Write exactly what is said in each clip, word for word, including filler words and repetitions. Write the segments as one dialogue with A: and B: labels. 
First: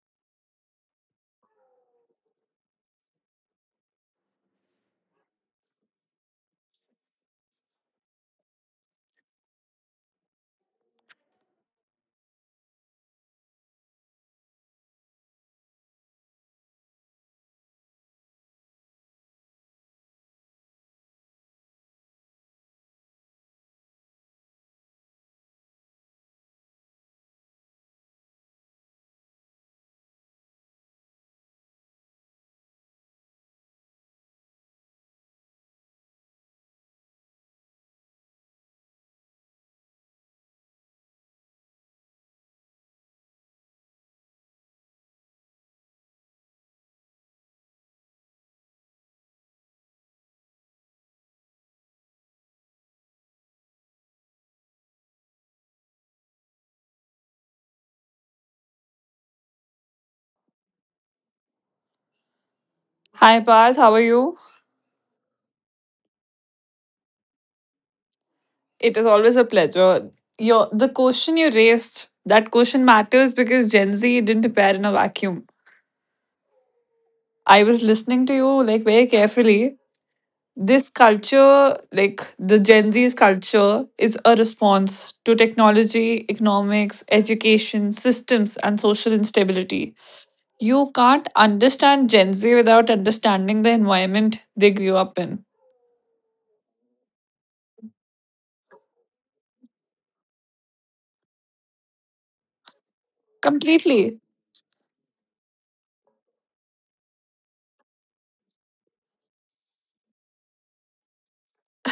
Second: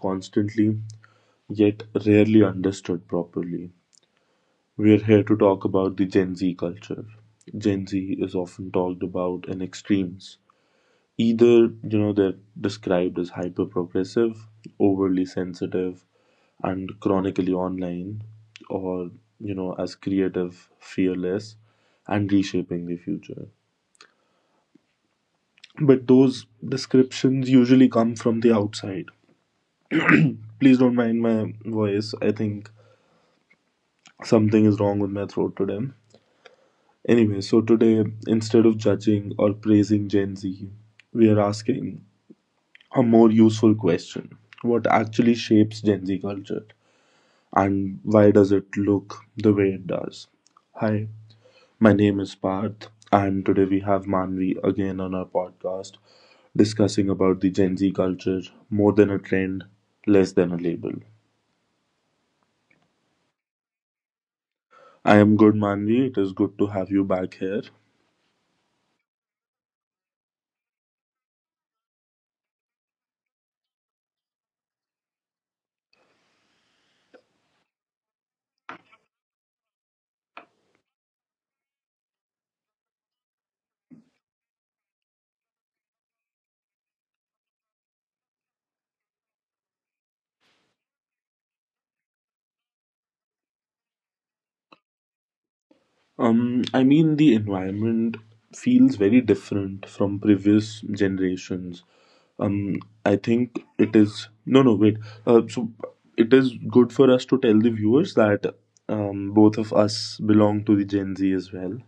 A: constantly yet rarely understood properly. We're here to talk about the Gen Z culture. Gen Z is often talked about in extremes. Either, you know, they're described as hyper progressive, overly sensitive, and chronically online, or, you know, as creative, fearless, and reshaping the future. But those descriptions usually come from the outside. Please don't mind my voice. I think something is wrong with my throat today. Anyway, so today, instead of judging or praising Gen Z, we are asking a more useful question: what actually shapes Gen Z culture? And why does it look the way it does? Hi, my name is Parth, and today we have Manvi again on our podcast, discussing about the Gen Z culture, more than a trend, less than a label.
B: Hi Parth, how are you?
A: I am good, Manvi. It is good to have you back here.
B: It is always a pleasure. Your the question you raised, that question matters because Gen Z didn't appear in a vacuum. I was listening to you like very carefully. This culture, like the Gen Z's culture, is a response to technology, economics, education, systems, and social instability. You can't understand Gen Z without understanding the environment they grew up in.
A: Um, I mean, the environment feels very different from previous generations. Um, I think it
B: Completely.
A: is, no, no, wait. Uh, so it is good for us to tell the viewers that um, both of us belong to the Gen Z as well.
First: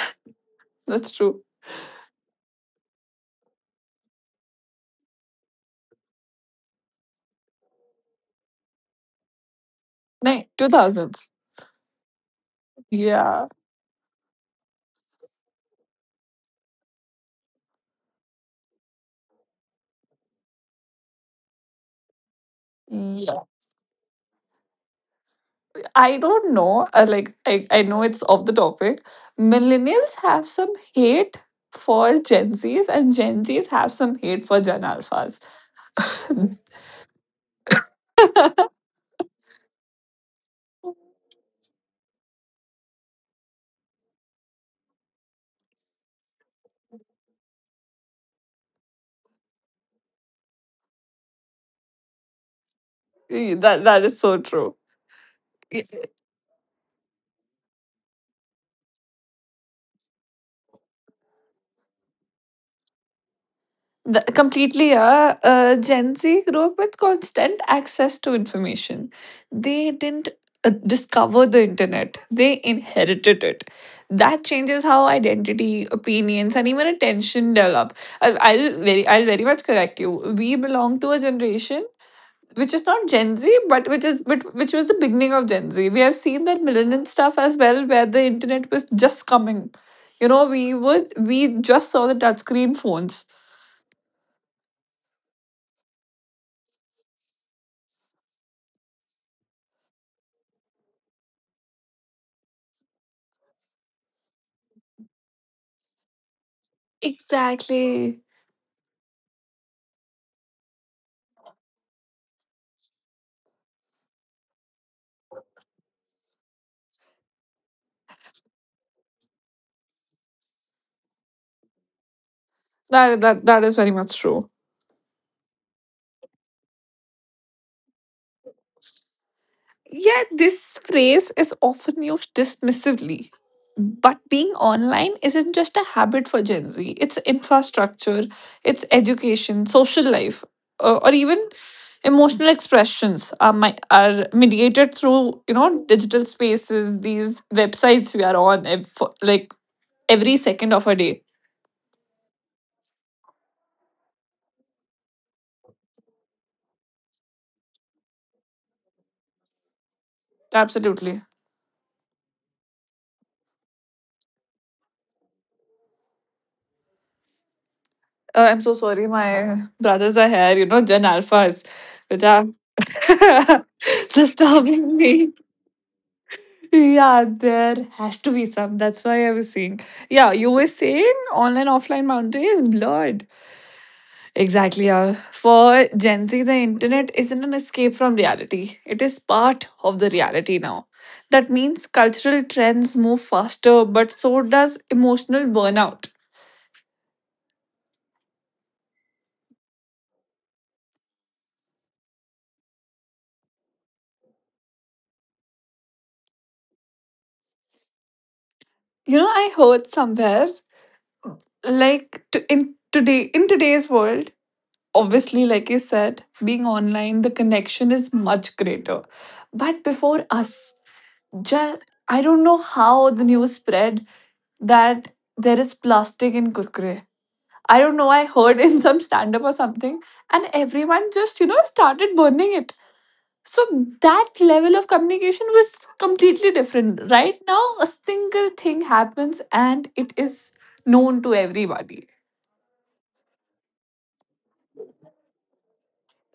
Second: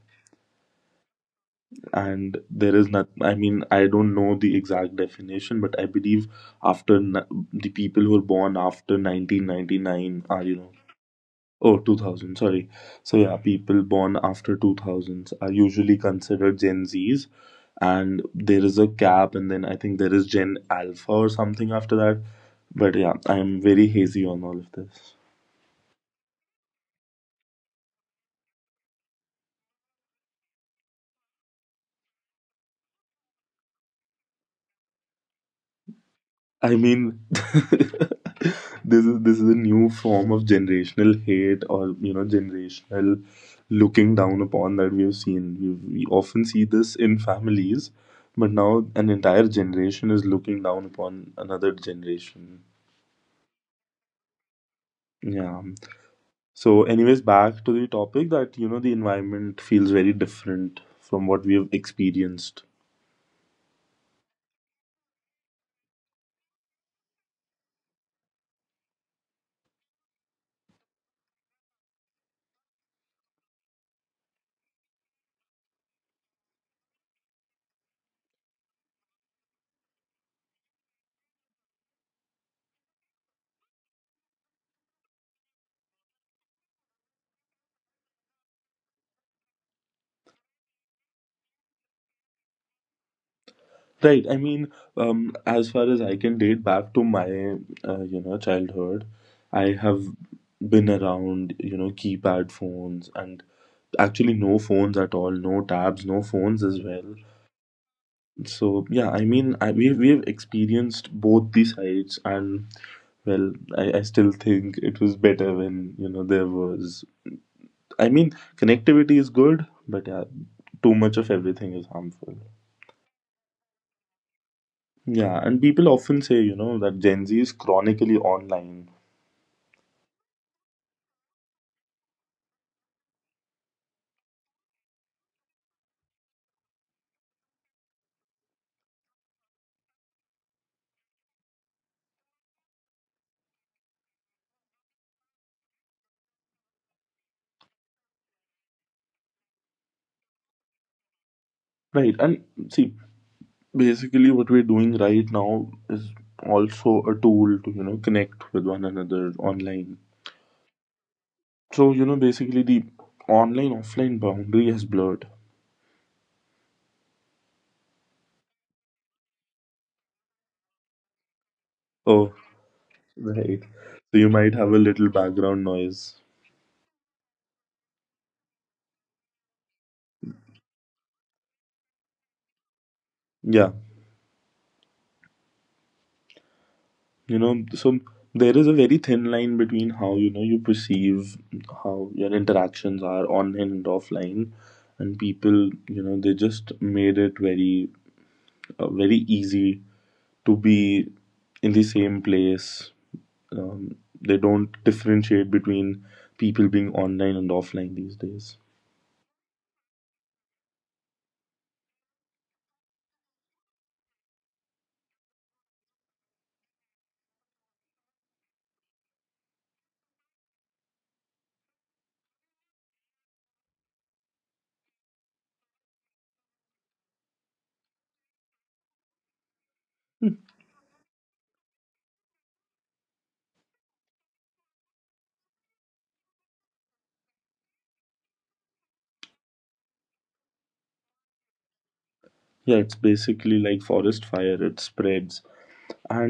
B: That's true.
A: And there is not, I mean, I don't know the exact definition, but I believe after n- the people who were born after nineteen ninety-nine are
B: Nay,
A: you know
B: two thousands.
A: Oh, two thousand, sorry. So yeah,
B: Yeah.
A: people born after two thousands are usually considered Gen Z's, and there is a cap, and then I think there is Gen Alpha or something after that, but yeah,
B: Yeah,
A: I'm very hazy on all of this.
B: I don't know. Uh, like, I, I know it's off the topic. Millennials have some hate for Gen Zs, and Gen Zs have some hate for Gen Alphas.
A: I mean, this is this is a new form of generational hate, or you know generational looking down upon that we have seen. We, we often see this in families, but now an entire generation is looking down upon another generation.
B: that that is so true.
A: Yeah. So, anyways, back to the topic that you know the environment feels very different from what we have experienced.
B: The, completely, yeah. Uh, Gen Z grew up with constant access to information. They didn't uh, discover the internet, they inherited it. That changes how identity, opinions, and even attention develop. I, I'll, very, I'll very much correct you. We belong to a generation which is not Gen Z, but which is but which was the beginning of Gen Z. We have seen that millennial stuff as well, where the internet was just coming. You know, we were we just saw the touchscreen phones.
A: Right. I mean, um, as far as I can date back to my, uh, you know, childhood, I have been around, you know, keypad phones, and actually no phones at all, no tabs, no phones as well.
B: Exactly.
A: So yeah, I mean, I, we we've experienced both the sides, and well, I, I still think it was better when, you know, there was. I mean, connectivity is good, but yeah, too much of everything is harmful.
B: That that that is very much true.
A: Yeah, and people often say, you know, that Gen Z is chronically online.
B: Yeah, this phrase is often used dismissively. But being online isn't just a habit for Gen Z. It's infrastructure, it's education, social life, uh, or even emotional expressions are my, are mediated through you know digital spaces. These websites we are on ev- for, like, every second of a day.
A: Right. And see, basically what we're doing right now is also a tool to, you know, connect with one another online.
B: Absolutely.
A: So, you know, basically the online offline boundary has blurred.
B: Uh, I'm so sorry. My brothers are here. You know, Gen Alphas, which
A: Oh,
B: are
A: right. So you might have a
B: disturbing
A: little
B: me.
A: background noise.
B: Yeah, there has to be some. That's why I was saying. Yeah, you were saying online offline boundary is blurred.
A: Yeah.
B: Exactly, yeah. For Gen Z, the internet isn't
A: You
B: an
A: know
B: escape
A: so
B: from
A: there is
B: reality.
A: a
B: It
A: very
B: is
A: thin line
B: part
A: between
B: of the
A: how you know
B: reality
A: you
B: now.
A: perceive
B: That means
A: how your
B: cultural trends
A: interactions
B: move
A: are online
B: faster,
A: and
B: but so
A: offline,
B: does
A: and
B: emotional
A: people you
B: burnout.
A: know they just made it very uh, very easy to be in the same place. Um, they don't differentiate between people being online and offline these days.
B: You know, I heard somewhere like to, in today in today's world, obviously, like you said, being online the connection is much greater, but before us, just, I don't know how the news spread that there is plastic in kurkure. I don't know, I heard in some stand up or something, and everyone just, you know, started burning it. So that level of communication was completely different. Right now a single thing happens and it is known to everybody.
A: Yeah, it's basically like forest fire, it spreads.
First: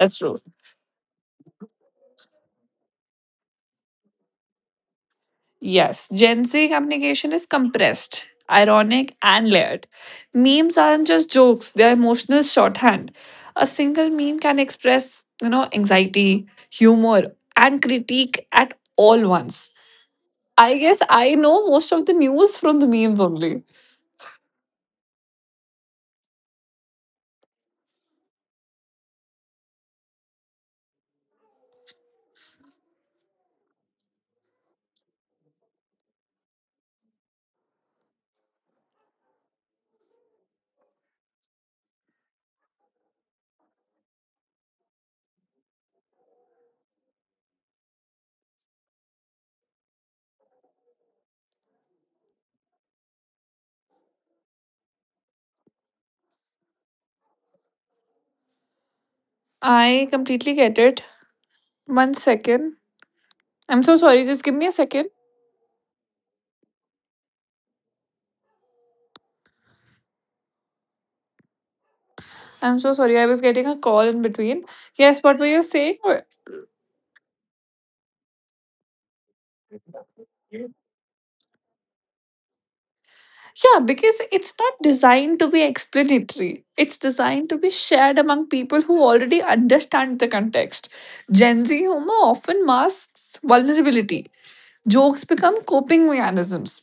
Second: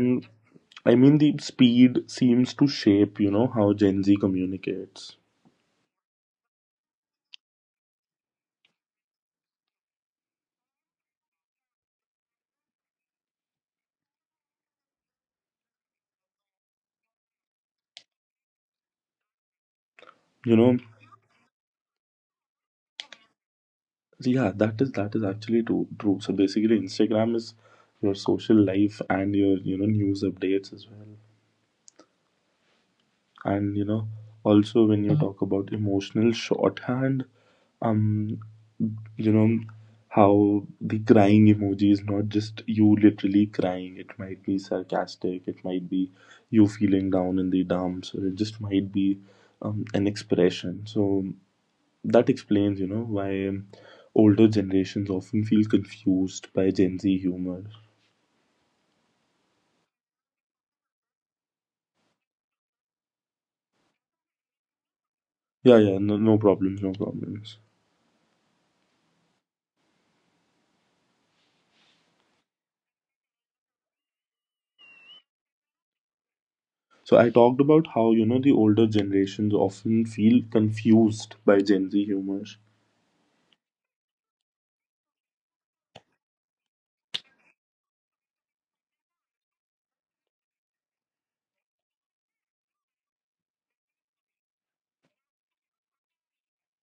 B: That's true.
A: I mean, the speed seems to shape you know how Gen Z communicates
B: Yes, Gen Z communication is compressed, ironic, and layered. Memes aren't just jokes, they're emotional shorthand. A single meme can express, you know, anxiety, humor, and critique at all once.
A: you know
B: I guess I know most of the news from the memes only.
A: Yeah, that is that is actually true. True. So basically, Instagram is your social life and your you know news updates as well. And you know, also when you talk about emotional shorthand, um, you know how the crying emoji is not just you literally crying. It might be sarcastic. It might be you feeling down in the dumps, or it just might be um, an expression. So that explains, you know, why um, older generations often feel confused by Gen Z humor.
B: I completely get it. One second. I'm so sorry, just give me a second.
A: Yeah, yeah, no, no problems, no problems.
B: I'm so sorry, I was getting a call in between. Yes, what were you saying?
A: So I talked about how, you know, the older generations often feel confused by Gen Z humor.
B: Yeah, because it's not designed to be explanatory. It's designed to be shared among people who already understand the context. Gen Z humor often masks vulnerability. Jokes become coping mechanisms.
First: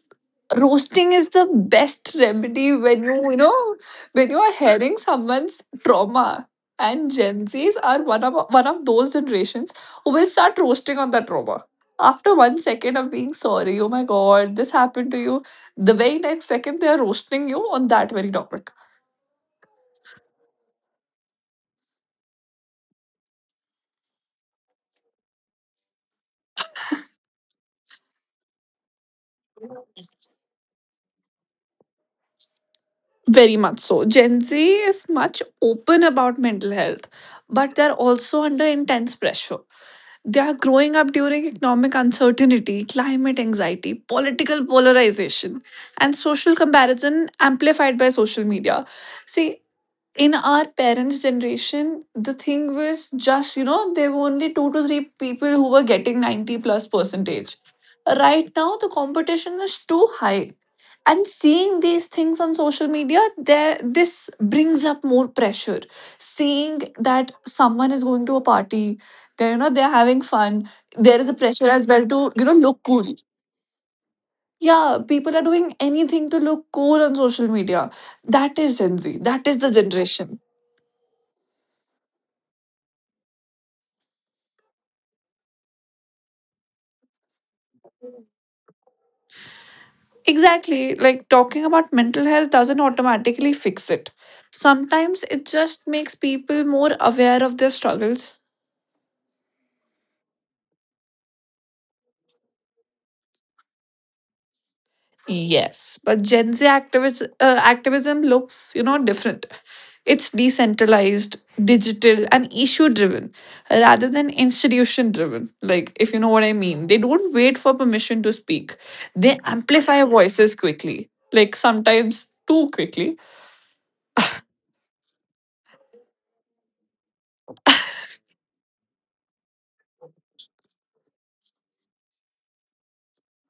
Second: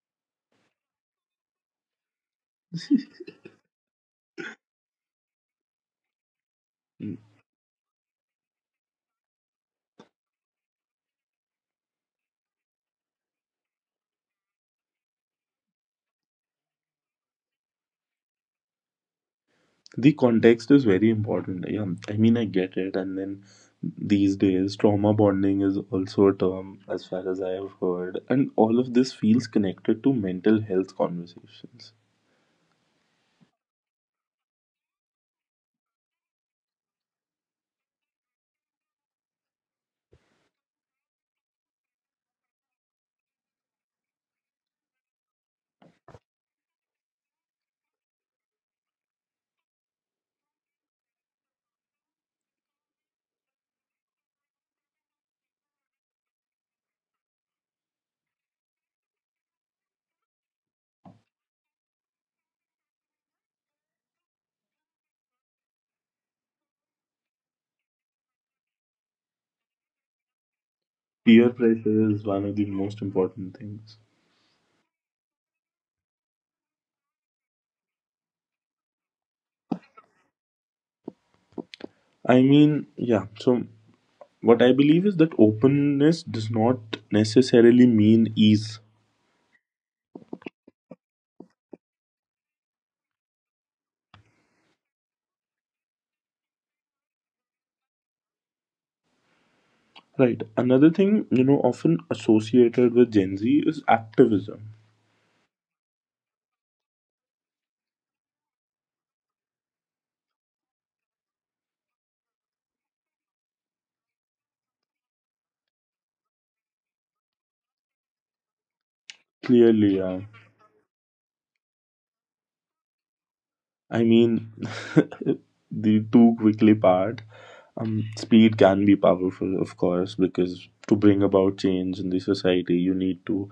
B: Roasting is the best remedy when you, you know, when you are hearing someone's trauma. And
A: Mm.
B: Gen Zs are one of one of those generations who will start roasting on that trauma. After one second of being sorry, oh my god, this happened to you, the very next second they are roasting you on that very topic.
A: The context is very important. Yeah, I mean, I get it. And then these days, trauma bonding is also a term, as far as I have heard. And all of this feels connected to mental health conversations.
B: Very much so. Gen Z is much open about mental health, but they're also under intense pressure. They are growing up during economic uncertainty, climate anxiety, political polarization, and social comparison amplified by social media. See, in our parents' generation, the thing was just, you know, there were only two to three people who were getting ninety plus percentage. Right now, the competition is too high, and seeing these things on social media, there this brings up more pressure, seeing that someone is going to a party, they, you know, they're having fun. There is a
A: Peer
B: pressure as well
A: pressure is
B: to, you
A: one
B: know,
A: of the
B: look
A: most
B: cool.
A: important things.
B: Yeah, people are doing anything to look cool on social media. That is Gen Z, that is the generation.
A: I mean, yeah. So, what I believe is that openness does not necessarily mean ease.
B: Exactly, like talking about mental health doesn't automatically fix it. Sometimes it just makes people more aware of their struggles.
A: Right. Another thing, you know, often associated with Gen Z is activism.
B: Yes, but Gen Z activism uh, activism looks, you know, different. It's decentralized, digital, and issue driven rather than institution driven. Like, if you know what I mean, they don't wait for permission to speak, they
A: Clearly,
B: amplify
A: yeah.
B: voices quickly, like sometimes too quickly.
A: I mean, the too quickly part. Um, speed can be powerful, of course, because to bring about change in the society, you need to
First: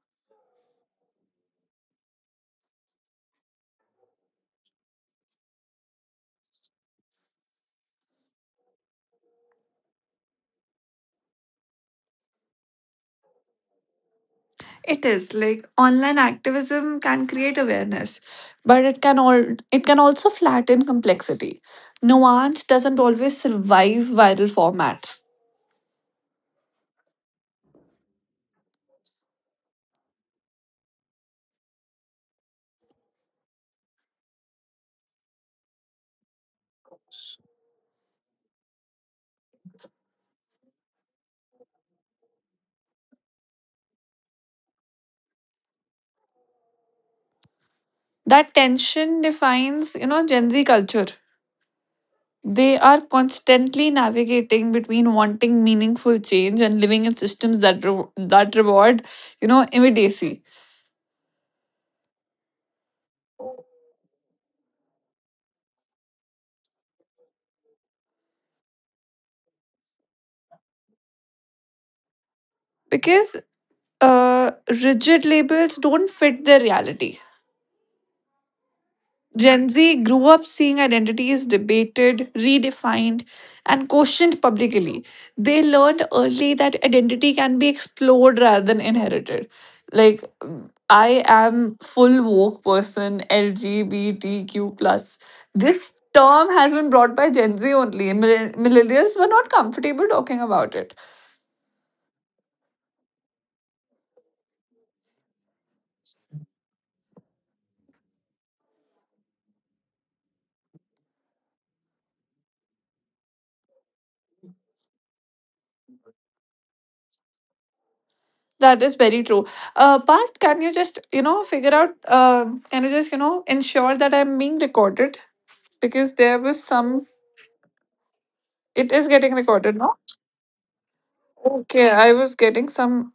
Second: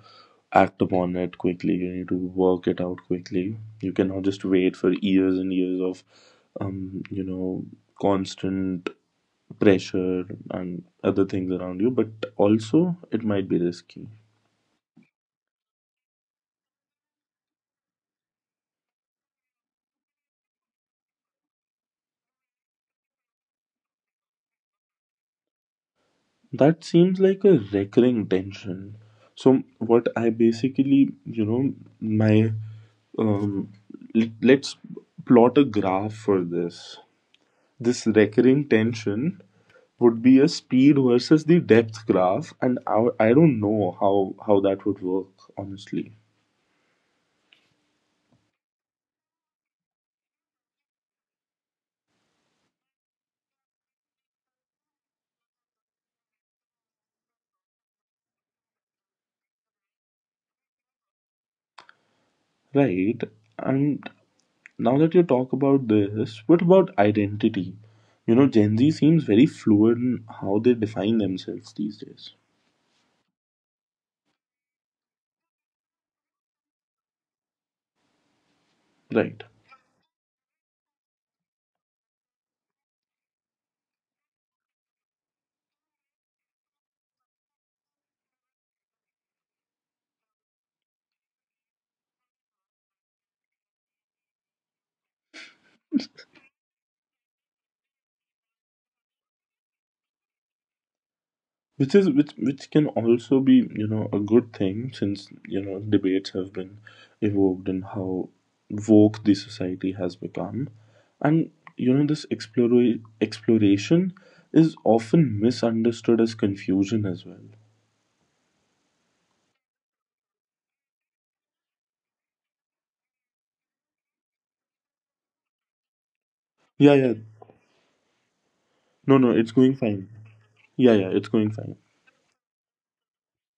A: act upon it quickly. You need to work it out quickly. You cannot just wait for years and years of, um, you know, constant pressure and other things around you. But also, it might be risky.
B: It is like online activism can create awareness, but it can all it can also flatten complexity. Nuance doesn't always survive viral formats.
A: That seems like a recurring tension. So, what I basically, you know, my, um, let, let's plot a graph for this. This recurring tension would be a speed versus the depth graph, and I, I don't know how, how that would work, honestly.
B: That tension defines, you know, Gen Z culture. They are constantly navigating between wanting meaningful change and living in systems that re- that reward, you know, immediacy.
A: Right? And now that you talk about this, what about identity? You know, Gen Z seems very fluid in how they define themselves these days.
B: Because uh, rigid labels don't fit their reality.
A: Right.
B: Gen Z grew up seeing identities debated, redefined, and questioned publicly. They learned early that identity can be explored rather than inherited. Like, I am full woke person, L G B T Q plus. This term has been brought by Gen Z only. Mill- Millennials were not comfortable talking about it.
A: which is which which can also be you know a good thing, since you know debates have been evoked in how woke the society has become. And you know this explora- exploration is often misunderstood as confusion as well.
B: That is very true. Uh, but can you just, you know, figure out, uh, can you just, you know, ensure that I'm being recorded? Because
A: Yeah,
B: there
A: yeah,
B: was some.
A: no, no, it's
B: It is
A: going
B: getting
A: fine.
B: recorded now.
A: Yeah, yeah, it's going fine.
B: Okay, I was getting some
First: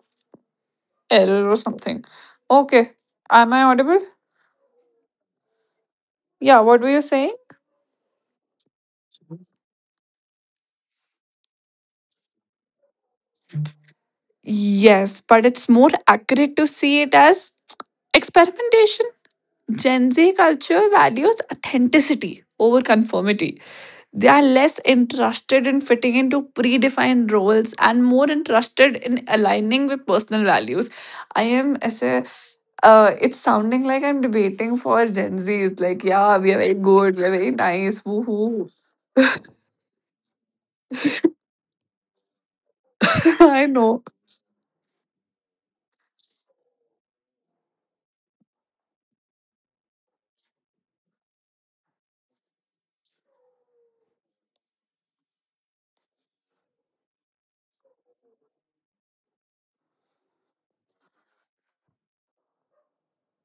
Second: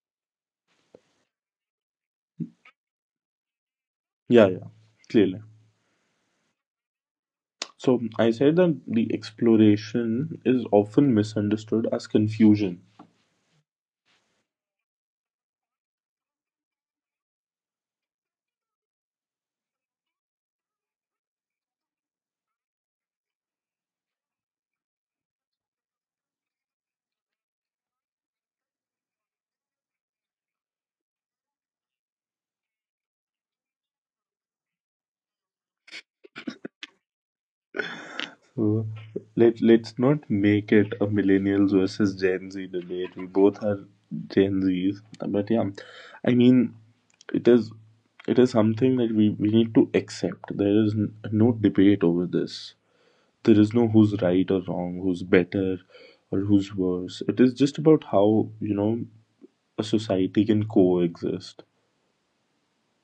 B: error or something. Okay, am I audible?
A: Yeah, yeah, clearly.
B: Yeah, what were you saying?
A: So I said that the exploration is often misunderstood as confusion.
B: Yes, but it's more accurate to see it as experimentation. Gen Z culture values authenticity over conformity. They are less interested in fitting into predefined roles and more interested in aligning with personal values. I am as a uh, it's sounding like I'm debating for Gen Zs. Like, yeah, we are very good, we're very nice, woohoo.
A: Uh, let let's not make it a millennials versus Gen Z debate. We
B: I
A: both
B: know.
A: are Gen Z's, but yeah, I mean, it is it is something that we we need to accept. There is n- no debate over this. There is no who's right or wrong, who's better or who's worse. It is just about how you know a society can coexist.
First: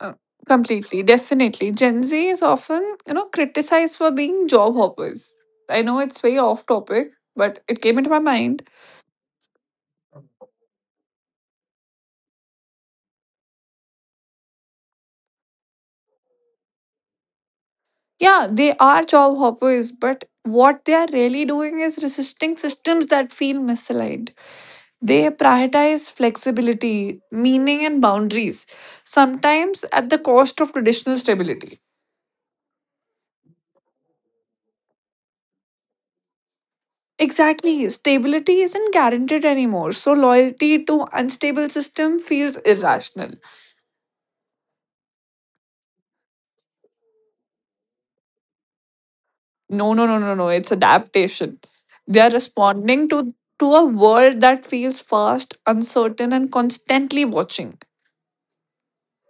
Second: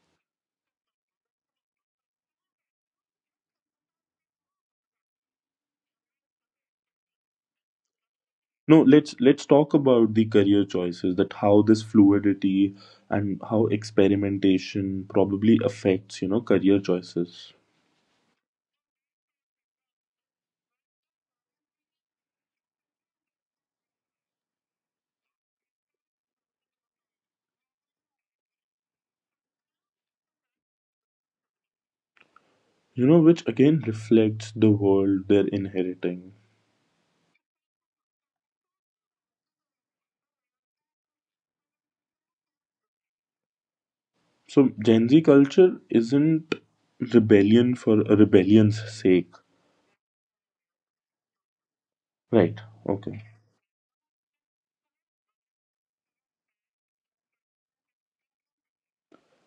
B: Uh, Completely, definitely. Gen Z is often, you know, criticized for being job hoppers. I know it's very off topic, but it came into my mind.
A: No, let's let's talk about the career choices, that how this fluidity and how experimentation probably affects, you know, career choices.
B: Yeah, they are job hoppers, but what they are really doing is resisting systems that feel misaligned. They prioritize flexibility, meaning, and boundaries, sometimes at the cost of traditional stability.
A: You know, which again reflects the world they're inheriting.
B: Exactly, stability isn't guaranteed anymore, so loyalty to unstable system feels irrational.
A: So Gen Z culture isn't rebellion for a rebellion's sake.
B: No, no, no, no, no, it's adaptation. They are
A: Right.
B: responding
A: Okay.
B: to to a world that feels fast, uncertain, and constantly watching.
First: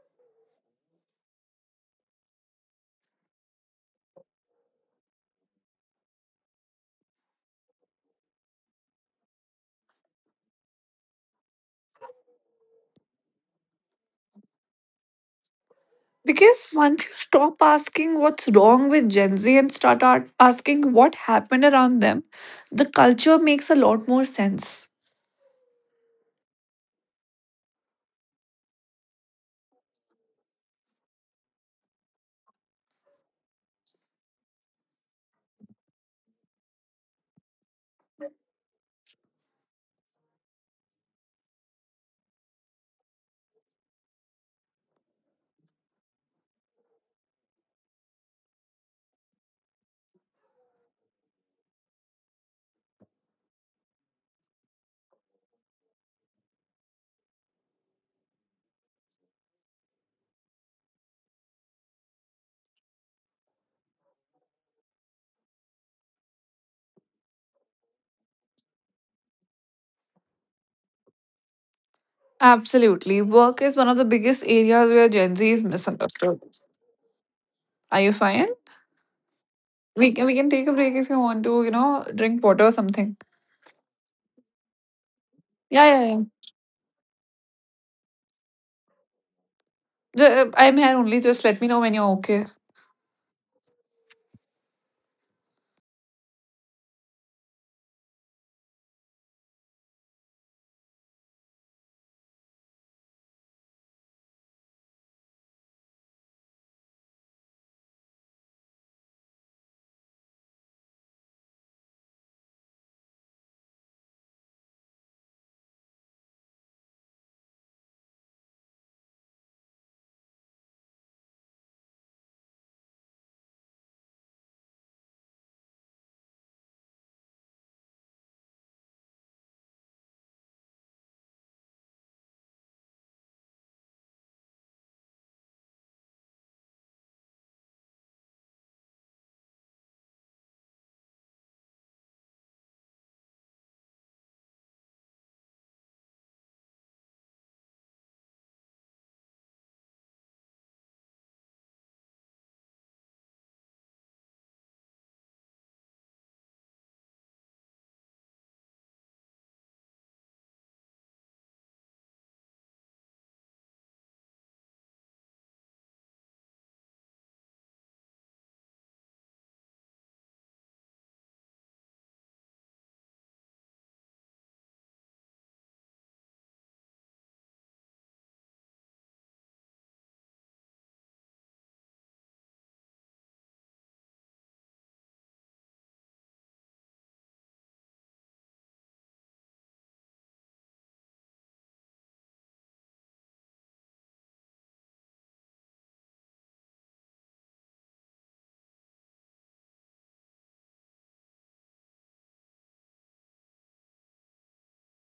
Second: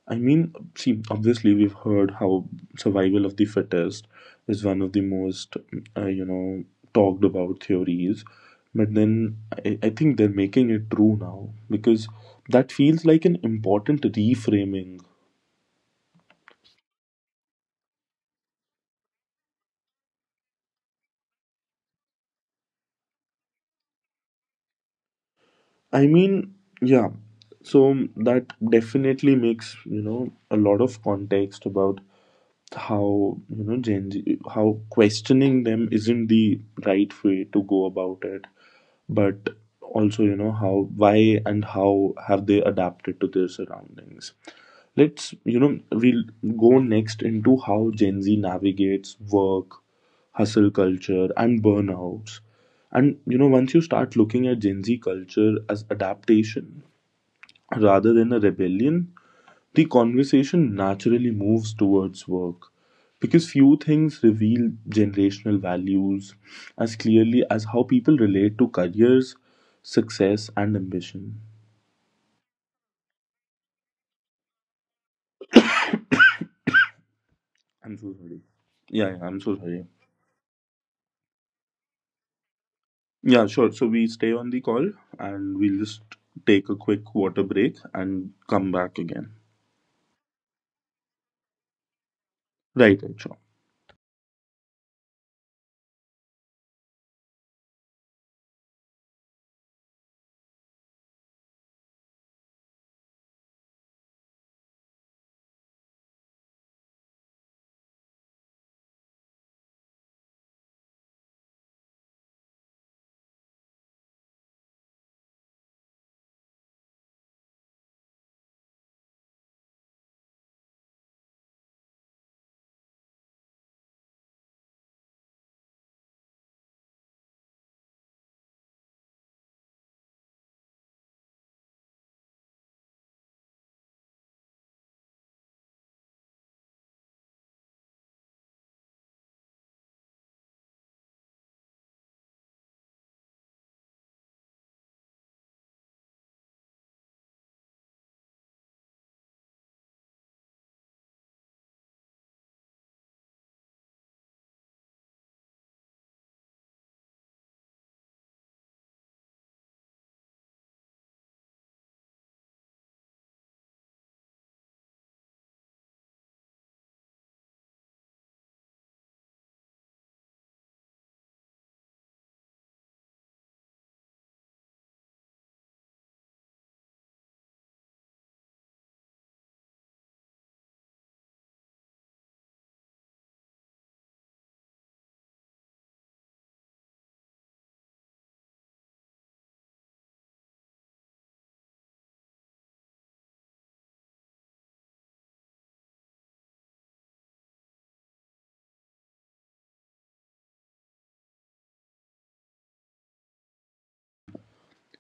A: I mean, see, obviously, we've heard how survival of the fittest is one of the most, uh, you know, talked about theories. But then I, I think they're making it true now, because that feels like an important reframing.
B: Because once you stop asking what's wrong with Gen Z and start ar- asking what happened around them, the culture makes a lot more sense.
A: I mean, yeah, so that definitely makes, you know, a lot of context about how, you know, Gen Z, how questioning them isn't the right way to go about it. But also you know how, why and how have they adapted to their surroundings. Let's, you know we'll go next into how Gen Z navigates work, hustle culture and burnouts. And you know once you start looking at Gen Z culture as adaptation rather than a rebellion, the conversation naturally moves towards work, because few things reveal generational values as clearly as how people relate to careers, success, and ambition.
B: Absolutely. Work is one of the biggest areas where Gen Z is misunderstood. Are you
A: I'm so
B: fine?
A: sorry. Yeah, yeah, I'm so sorry.
B: We can, we can take a break if you want to, you know, drink water or something.
A: Yeah, sure. So we stay on the call and
B: Yeah,
A: we'll
B: yeah, yeah.
A: just take a quick water break and come back again.
B: Ju- uh, I'm here only. Just let me know when you're okay.
A: Right, right, sure.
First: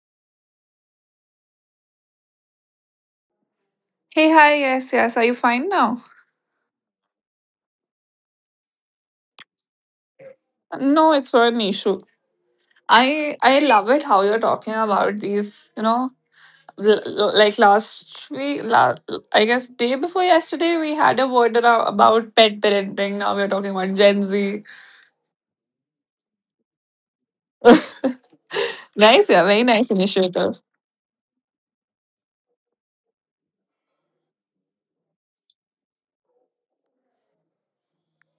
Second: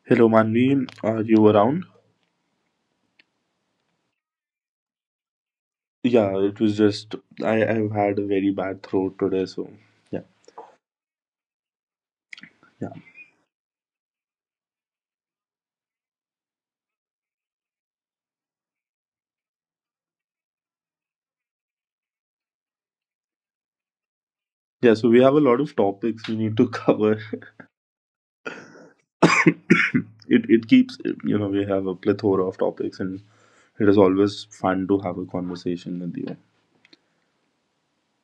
A: Hello, Manvi. Are you around?
B: Hey, hi. Yes, yes. Are you fine now?
A: Yeah, it was just I, I've had a very bad throat today, so yeah.
B: No, it's not an issue. I I love it how you're talking about these, you know, l- l- like last week, la- I guess day before yesterday, we had a word arou- about pet parenting. Now we're talking about Gen Z.
A: Yeah, so we have a lot of topics we need to cover.
B: Nice, yeah, very nice
A: it
B: initiative.
A: it keeps, you know we have a plethora of topics, and it is always fun to have a conversation with you.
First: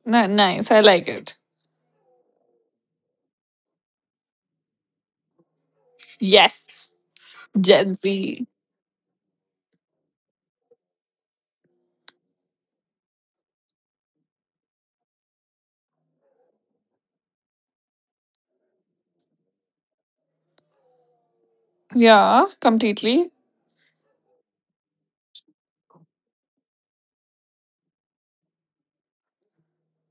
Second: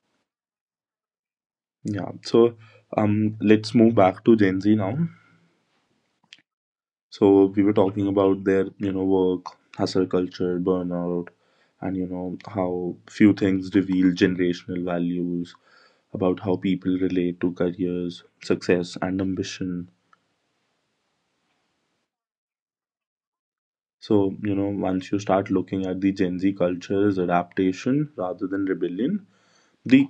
B: Ni- nice, I like it.
A: Yeah, so um, let's move back to Gen Z now.
B: Yes,
A: So we were
B: Gen
A: talking
B: Z.
A: about their you know work, hustle culture, burnout, and you know how few things reveal generational values about how people relate to careers, success, and ambition.
B: Yeah, completely.
A: So, you know, once you start looking at the Gen Z culture as adaptation rather than rebellion, the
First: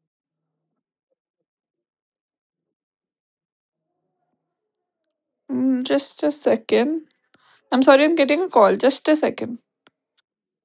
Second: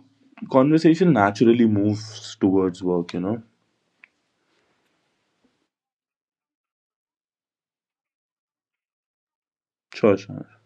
A: conversation naturally moves towards work, you know.
B: Mm, Just a second. I'm sorry, I'm getting a call. Just a second.
A: Sure, sure.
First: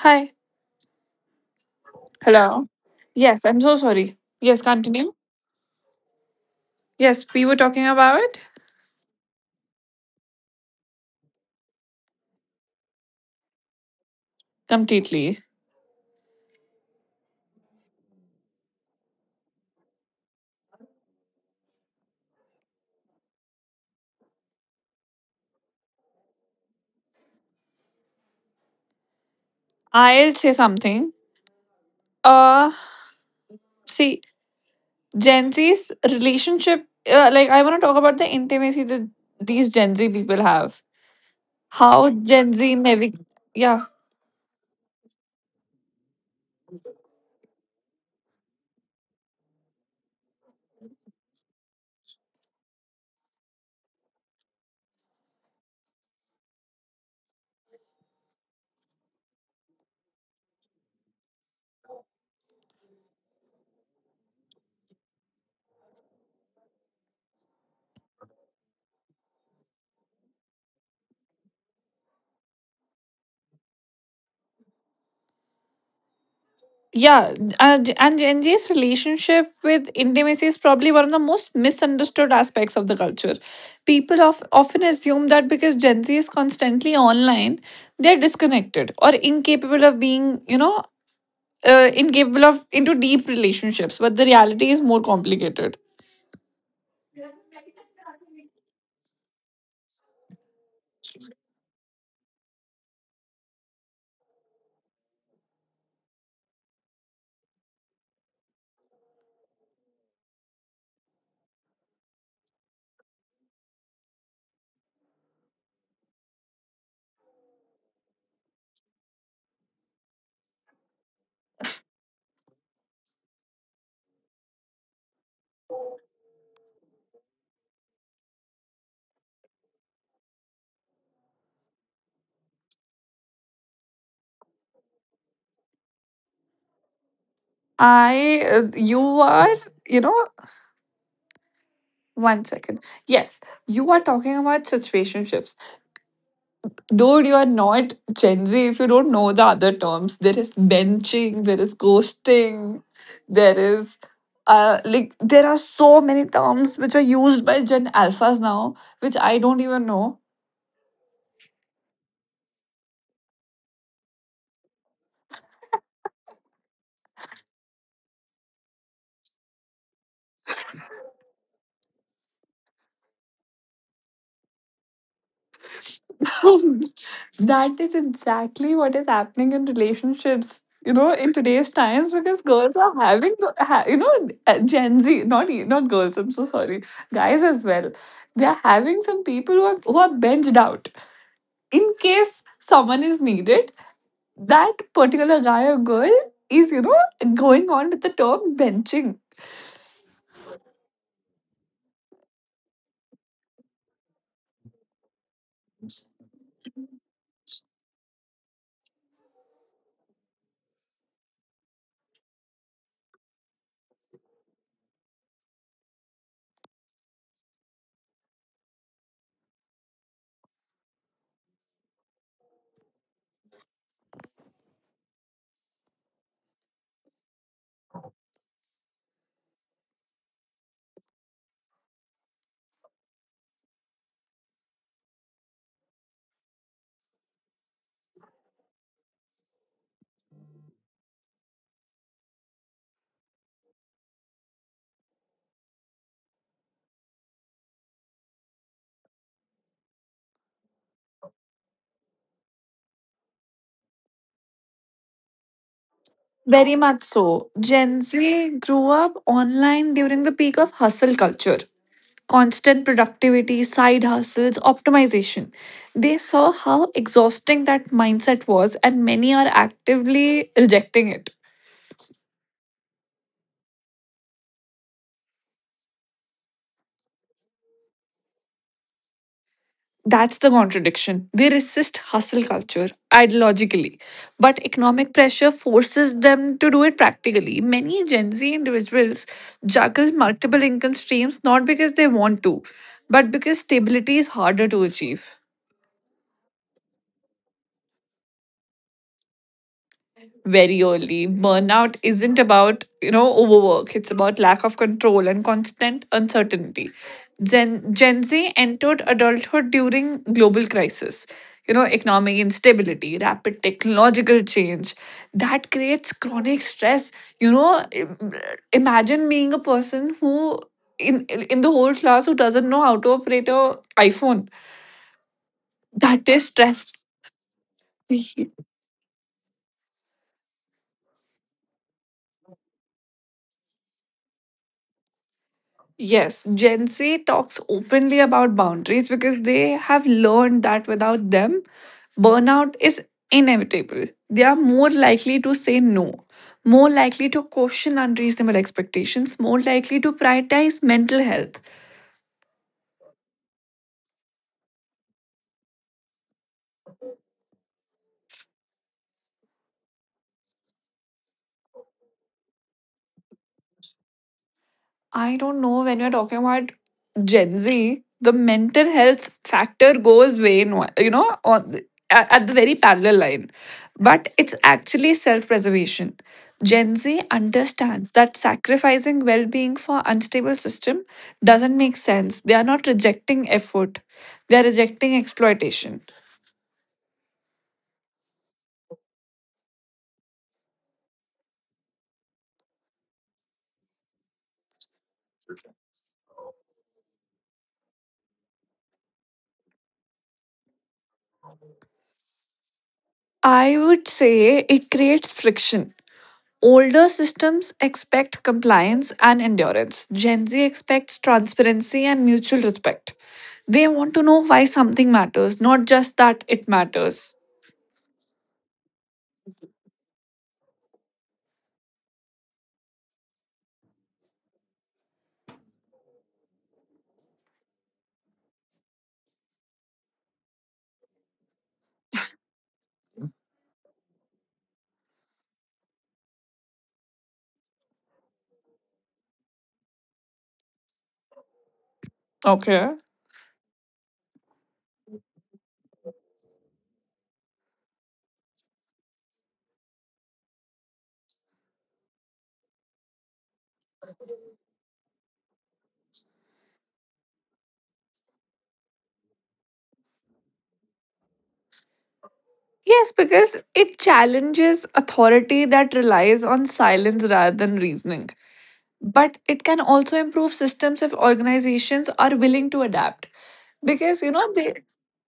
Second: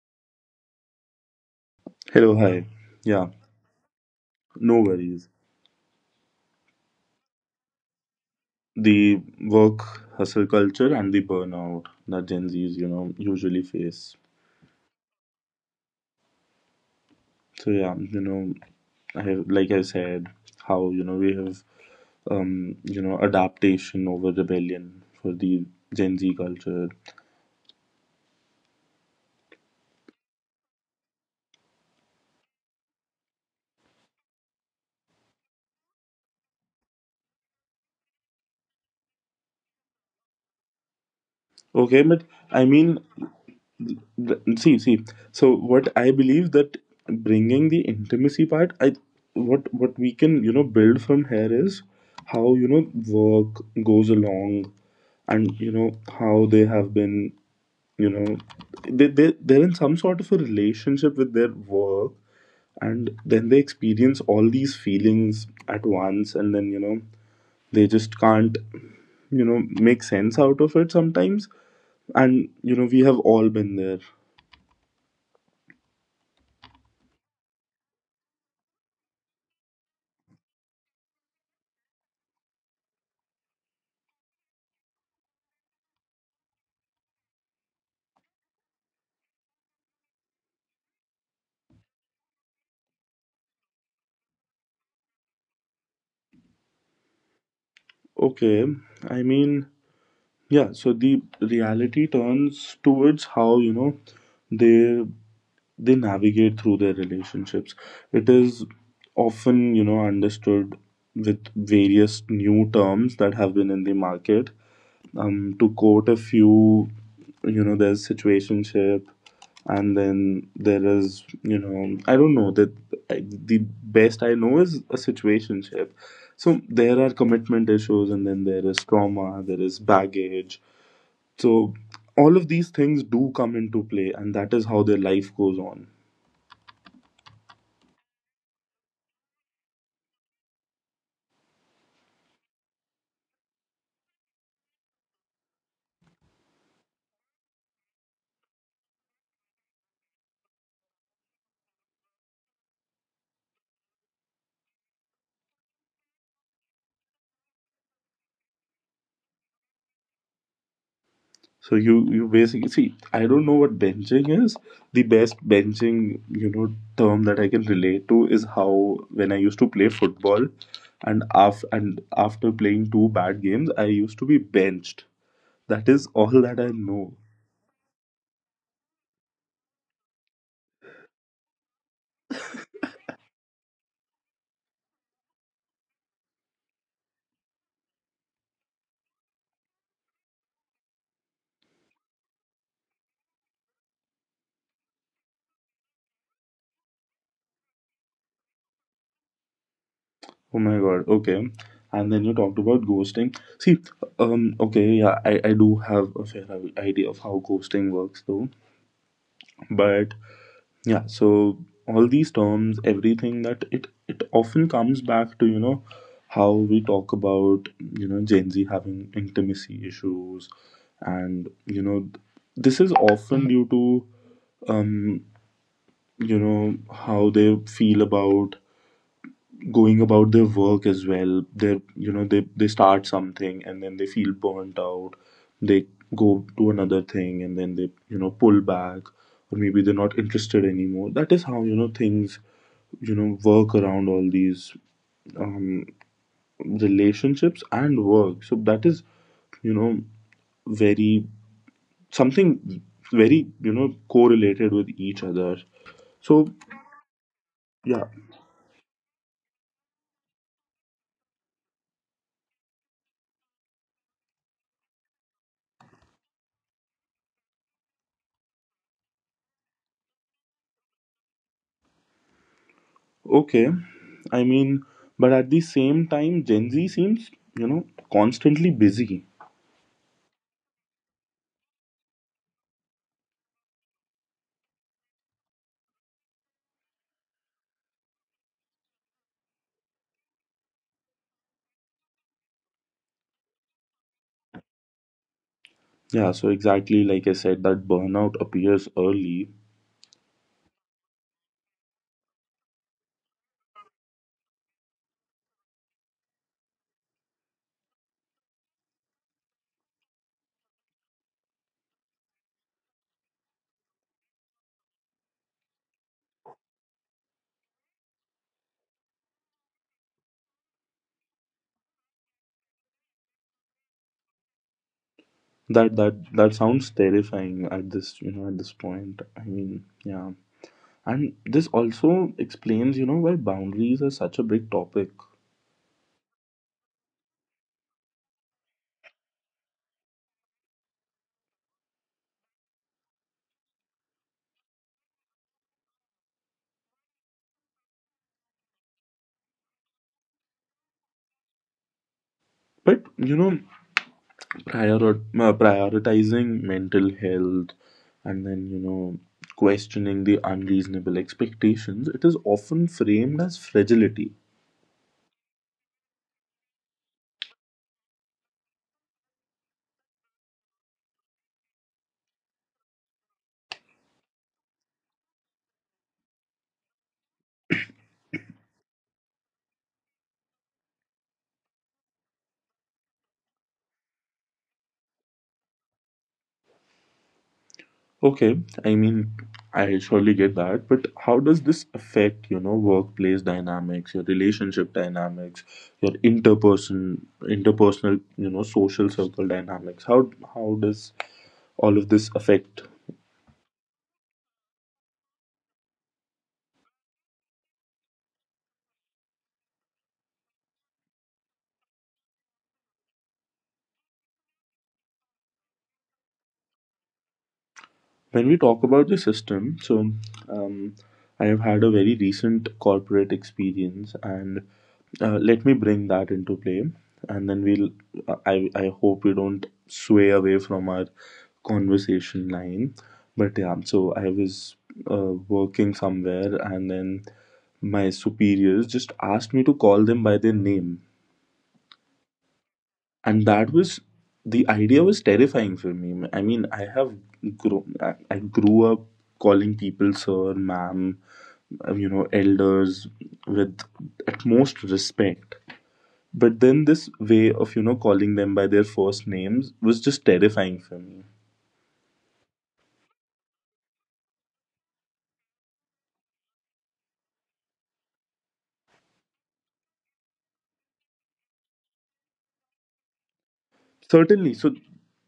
B: Hi.
A: Hello,
B: Hello.
A: hi. Yeah,
B: Yes, I'm so sorry. Yes,
A: no
B: continue.
A: worries.
B: Yes, we were talking about it
A: The work hustle culture and the burnout that Gen Z's, you know, usually face.
B: completely.
A: So yeah, you know, I have, like I said, how you know we have um, you know, adaptation over rebellion for the Gen Z culture.
B: I'll say something. Uh, See, Gen Z's relationship, uh, like I want to talk about the intimacy that these Gen Z people have.
A: Okay,
B: How
A: but
B: Gen
A: I
B: Z
A: mean,
B: navigate, yeah,
A: Th- see see, so what I believe, that bringing the intimacy part, I what what we can you know build from here is how you know work goes along, and you know how they have been, you know they, they they're in some sort of a relationship with their work, and then they experience all these feelings at once, and then you know they just can't you know make sense out of it sometimes. And you know we have all been there.
B: yeah, uh, and Gen Z's relationship with intimacy is probably one of the most misunderstood aspects of the culture. People of, often assume that because Gen Z is constantly online, they're disconnected or incapable of being, you know, uh, incapable of into deep relationships. But the reality is more complicated.
A: Okay, I mean, yeah, so the reality turns towards how, you know, they they navigate through their relationships. It is often, you know, understood with various new terms that have been in the market, um, to quote a few, you know, there's situationship, and then there is, you know, I don't know that I, the best I know is a situationship. So there are commitment issues, and then there is trauma, there is baggage. So all of these things do come into play, and that is how their life goes on.
B: I, uh, you are you know One second. Yes, you are talking about situationships. Dude, you are not Gen Z if you don't know the other terms. There is benching, there is ghosting, there is uh like there are so many terms which are used by Gen Alphas now, which I don't even know.
A: So you you basically see, I don't know what benching is. The best benching, you know, term that I can relate to is how when I used to play football and af- and after playing two bad games, I used to be benched. That is all that I know.
B: That is exactly what is happening in relationships, you know, in today's times, because girls are having the, ha, you know, uh, Gen Z, not e- not girls, I'm so sorry, guys as well. They are having some people who are, who are benched out in case someone is needed. That particular guy or girl is, you know, going on with the term benching.
A: Oh my god, okay. And then you talked about ghosting. See, um, okay, yeah, I, I do have a fair idea of how ghosting works though. But yeah, so all these terms, everything that it it often comes back to, you know how we talk about, you know Gen Z having intimacy issues. And, you know this is often due to, um you know, how they feel about going about their work as well. They, you know they they start something and then they feel burnt out, they go to another thing and then they, you know pull back, or maybe they're not interested anymore. That is how, you know things, you know work around all these, um, relationships and work. So that is, you know very something, very, you know correlated with each other. So
B: Very much so. Gen
A: yeah,
B: Z grew up online during the peak of hustle culture, constant productivity, side hustles, optimization. They saw how exhausting that mindset was, and many are actively rejecting it.
A: okay, I mean, but at the same time Gen Z seems, you know constantly busy.
B: That's the contradiction. They resist hustle culture ideologically, but economic pressure forces them to do it practically. Many Gen Z individuals juggle multiple income streams not because they want to, but because stability is harder to achieve.
A: Yeah, so exactly like I said, that burnout appears early.
B: Very early. Burnout isn't about, you know, overwork. It's about lack of control and constant uncertainty. Gen, Gen Z entered adulthood during global crisis, you know, economic instability, rapid technological change. That creates chronic stress. You know, im- imagine being a person who in in the whole class who doesn't know how to operate a iPhone.
A: that that
B: That is
A: that sounds
B: stress.
A: terrifying at this, you know at this point, I mean, yeah. And this also explains, you know, why boundaries are such a big topic.
B: Yes, Gen Z talks openly about boundaries because they have learned that without them, burnout is inevitable. They are more likely to say no, more likely to question unreasonable expectations, more likely to prioritize mental health.
A: But, you know, prior, uh, prioritizing mental health, and then, you know, questioning the unreasonable expectations, it is often framed as fragility.
B: I don't know, when you're talking about Gen Z, the mental health factor goes way, in, you know, on the, at at the very parallel line. But it's actually self preservation. Gen Z understands that sacrificing well being for unstable system doesn't make sense. They are not rejecting effort, they are rejecting exploitation.
A: Okay, I mean, I surely get that, but how does this affect, you know, workplace dynamics, your relationship dynamics, your interperson, interpersonal, you know, social circle dynamics? How how does all of this affect?
B: I would say it creates friction. Older systems expect compliance and endurance. Gen Z expects transparency and mutual respect. They want to know why something matters, not just that it matters.
A: When we talk about the system, so, um, I have had a very recent corporate experience, and uh, let me bring that into play, and then we'll. I I hope we don't sway away from our conversation line, but yeah. So I was, uh, working somewhere, and then my superiors just asked me to call them by their name,
B: Okay.
A: and that was, the idea was terrifying for me. I mean, I have grown I I grew up calling people sir, ma'am, uh, you know, elders, with at most respect. But then this way of, you know calling them by their first names was just terrifying for me.
B: Yes, because it challenges authority that relies on silence rather than reasoning. But it can also improve systems if organizations are willing to adapt. Because, you know,
A: Certainly.
B: they,
A: So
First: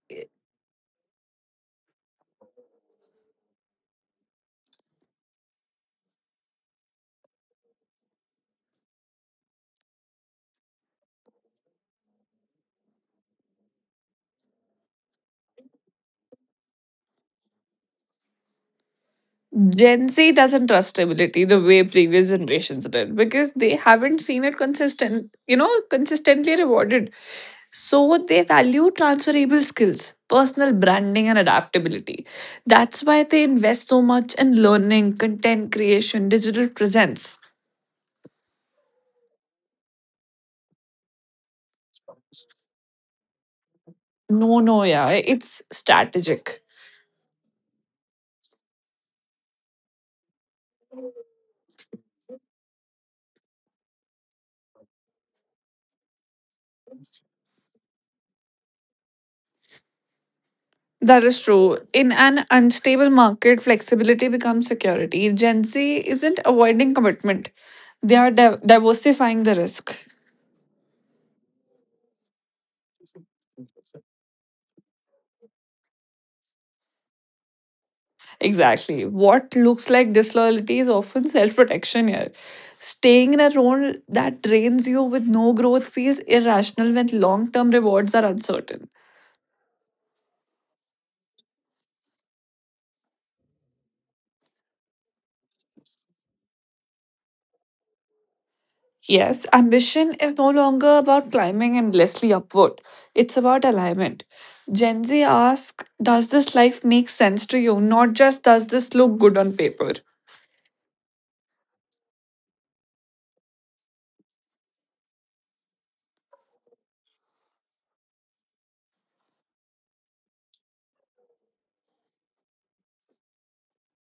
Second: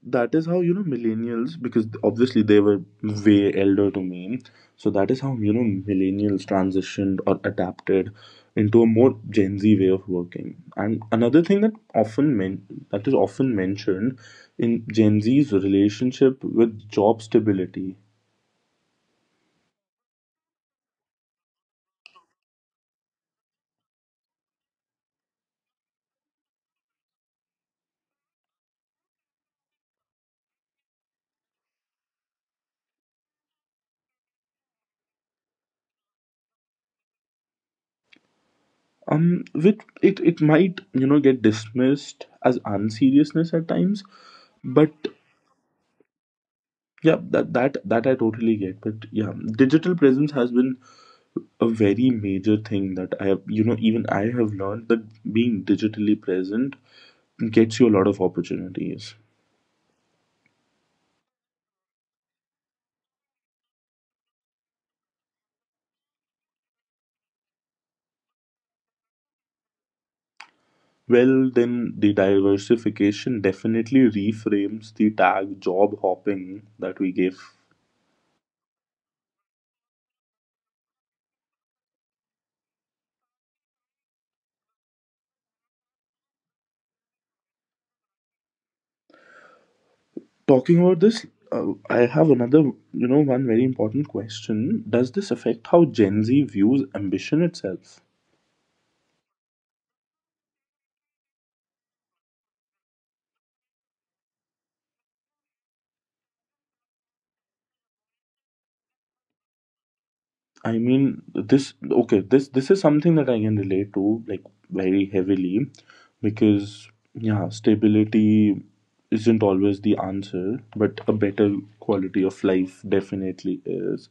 A: that is how, you know, millennials, because obviously they were way elder to me. So that is how, you know, millennials transitioned or adapted into a more Gen Z way of working. And another thing that often men- that is often mentioned in Gen Z's relationship with job stability.
B: Gen Z doesn't trust stability the way previous generations did because they haven't seen it consistent, you know, consistently rewarded. So they value transferable skills, personal branding, and adaptability. That's why they invest so much in learning, content creation, digital presence.
A: Um, which it, it might, you know, get dismissed as unseriousness at times.
B: No, no,
A: But
B: yeah, it's strategic.
A: yeah, that that that I totally get. But yeah, digital presence has been a very major thing that I have, you know, even I have learned that being digitally present gets you a lot of opportunities.
B: That is true. In an unstable market, flexibility becomes security. Gen Z isn't avoiding commitment, they are div- diversifying the risk.
A: Well, then the diversification definitely reframes the tag job hopping that we gave.
B: Exactly. What looks like disloyalty is often self protection here. Staying in a role that drains you with no growth feels irrational when long term rewards are uncertain.
A: Talking about this, uh, I have another, you know, one very important question. Does this affect how Gen Z views ambition itself?
B: Yes, ambition is no longer about climbing endlessly upward, it's about alignment. Gen Z asks, does this life make sense to you? Not just does this look good on paper.
A: I mean, this, okay, this this is something that I can relate to, like, very heavily, because, yeah, stability isn't always the answer, but a better quality of life definitely is.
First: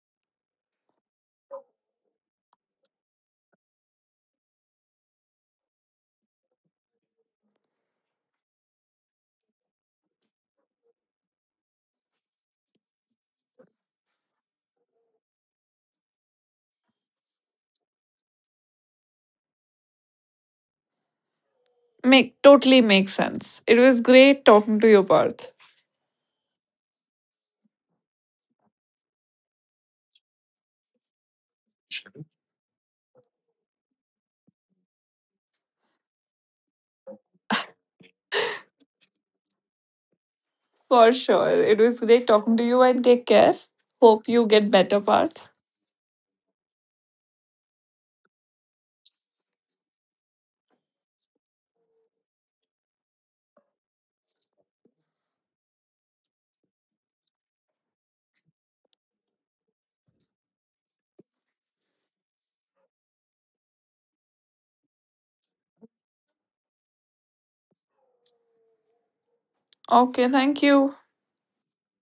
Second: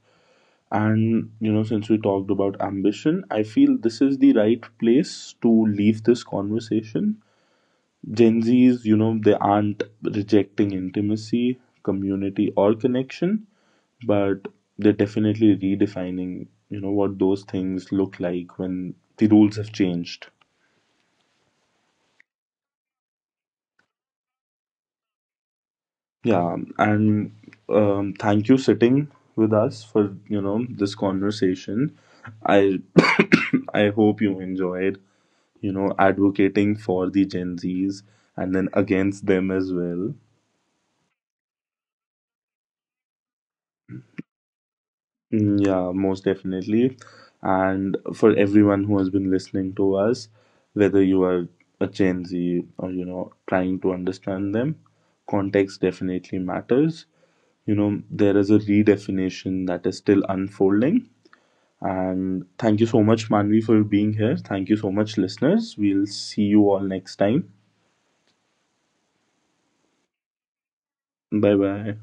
A: And, you know since we talked about ambition, I feel this is the right place to leave this conversation. Gen Z's, you know they aren't rejecting intimacy, community, or connection, but they're definitely redefining, you know what those things look like when the rules have changed.
B: Make totally makes sense. It was great talking to you, Parth.
A: Yeah, and um, thank you, sitting with us for, you know this conversation. I I hope you enjoyed, you know advocating for the Gen Z's and then against them as well.
B: For sure. It was great talking to you and take care. Hope you get better, Parth.
A: Mm, yeah, most definitely. And for everyone who has been listening to us, whether you are a Gen Z or, you know trying to understand them, context definitely matters. You know, there is a redefinition that is still unfolding. And thank you so much, Manvi, for being here. Thank you so much, listeners. We'll see you all next time.
B: Okay, thank you.
A: Bye bye.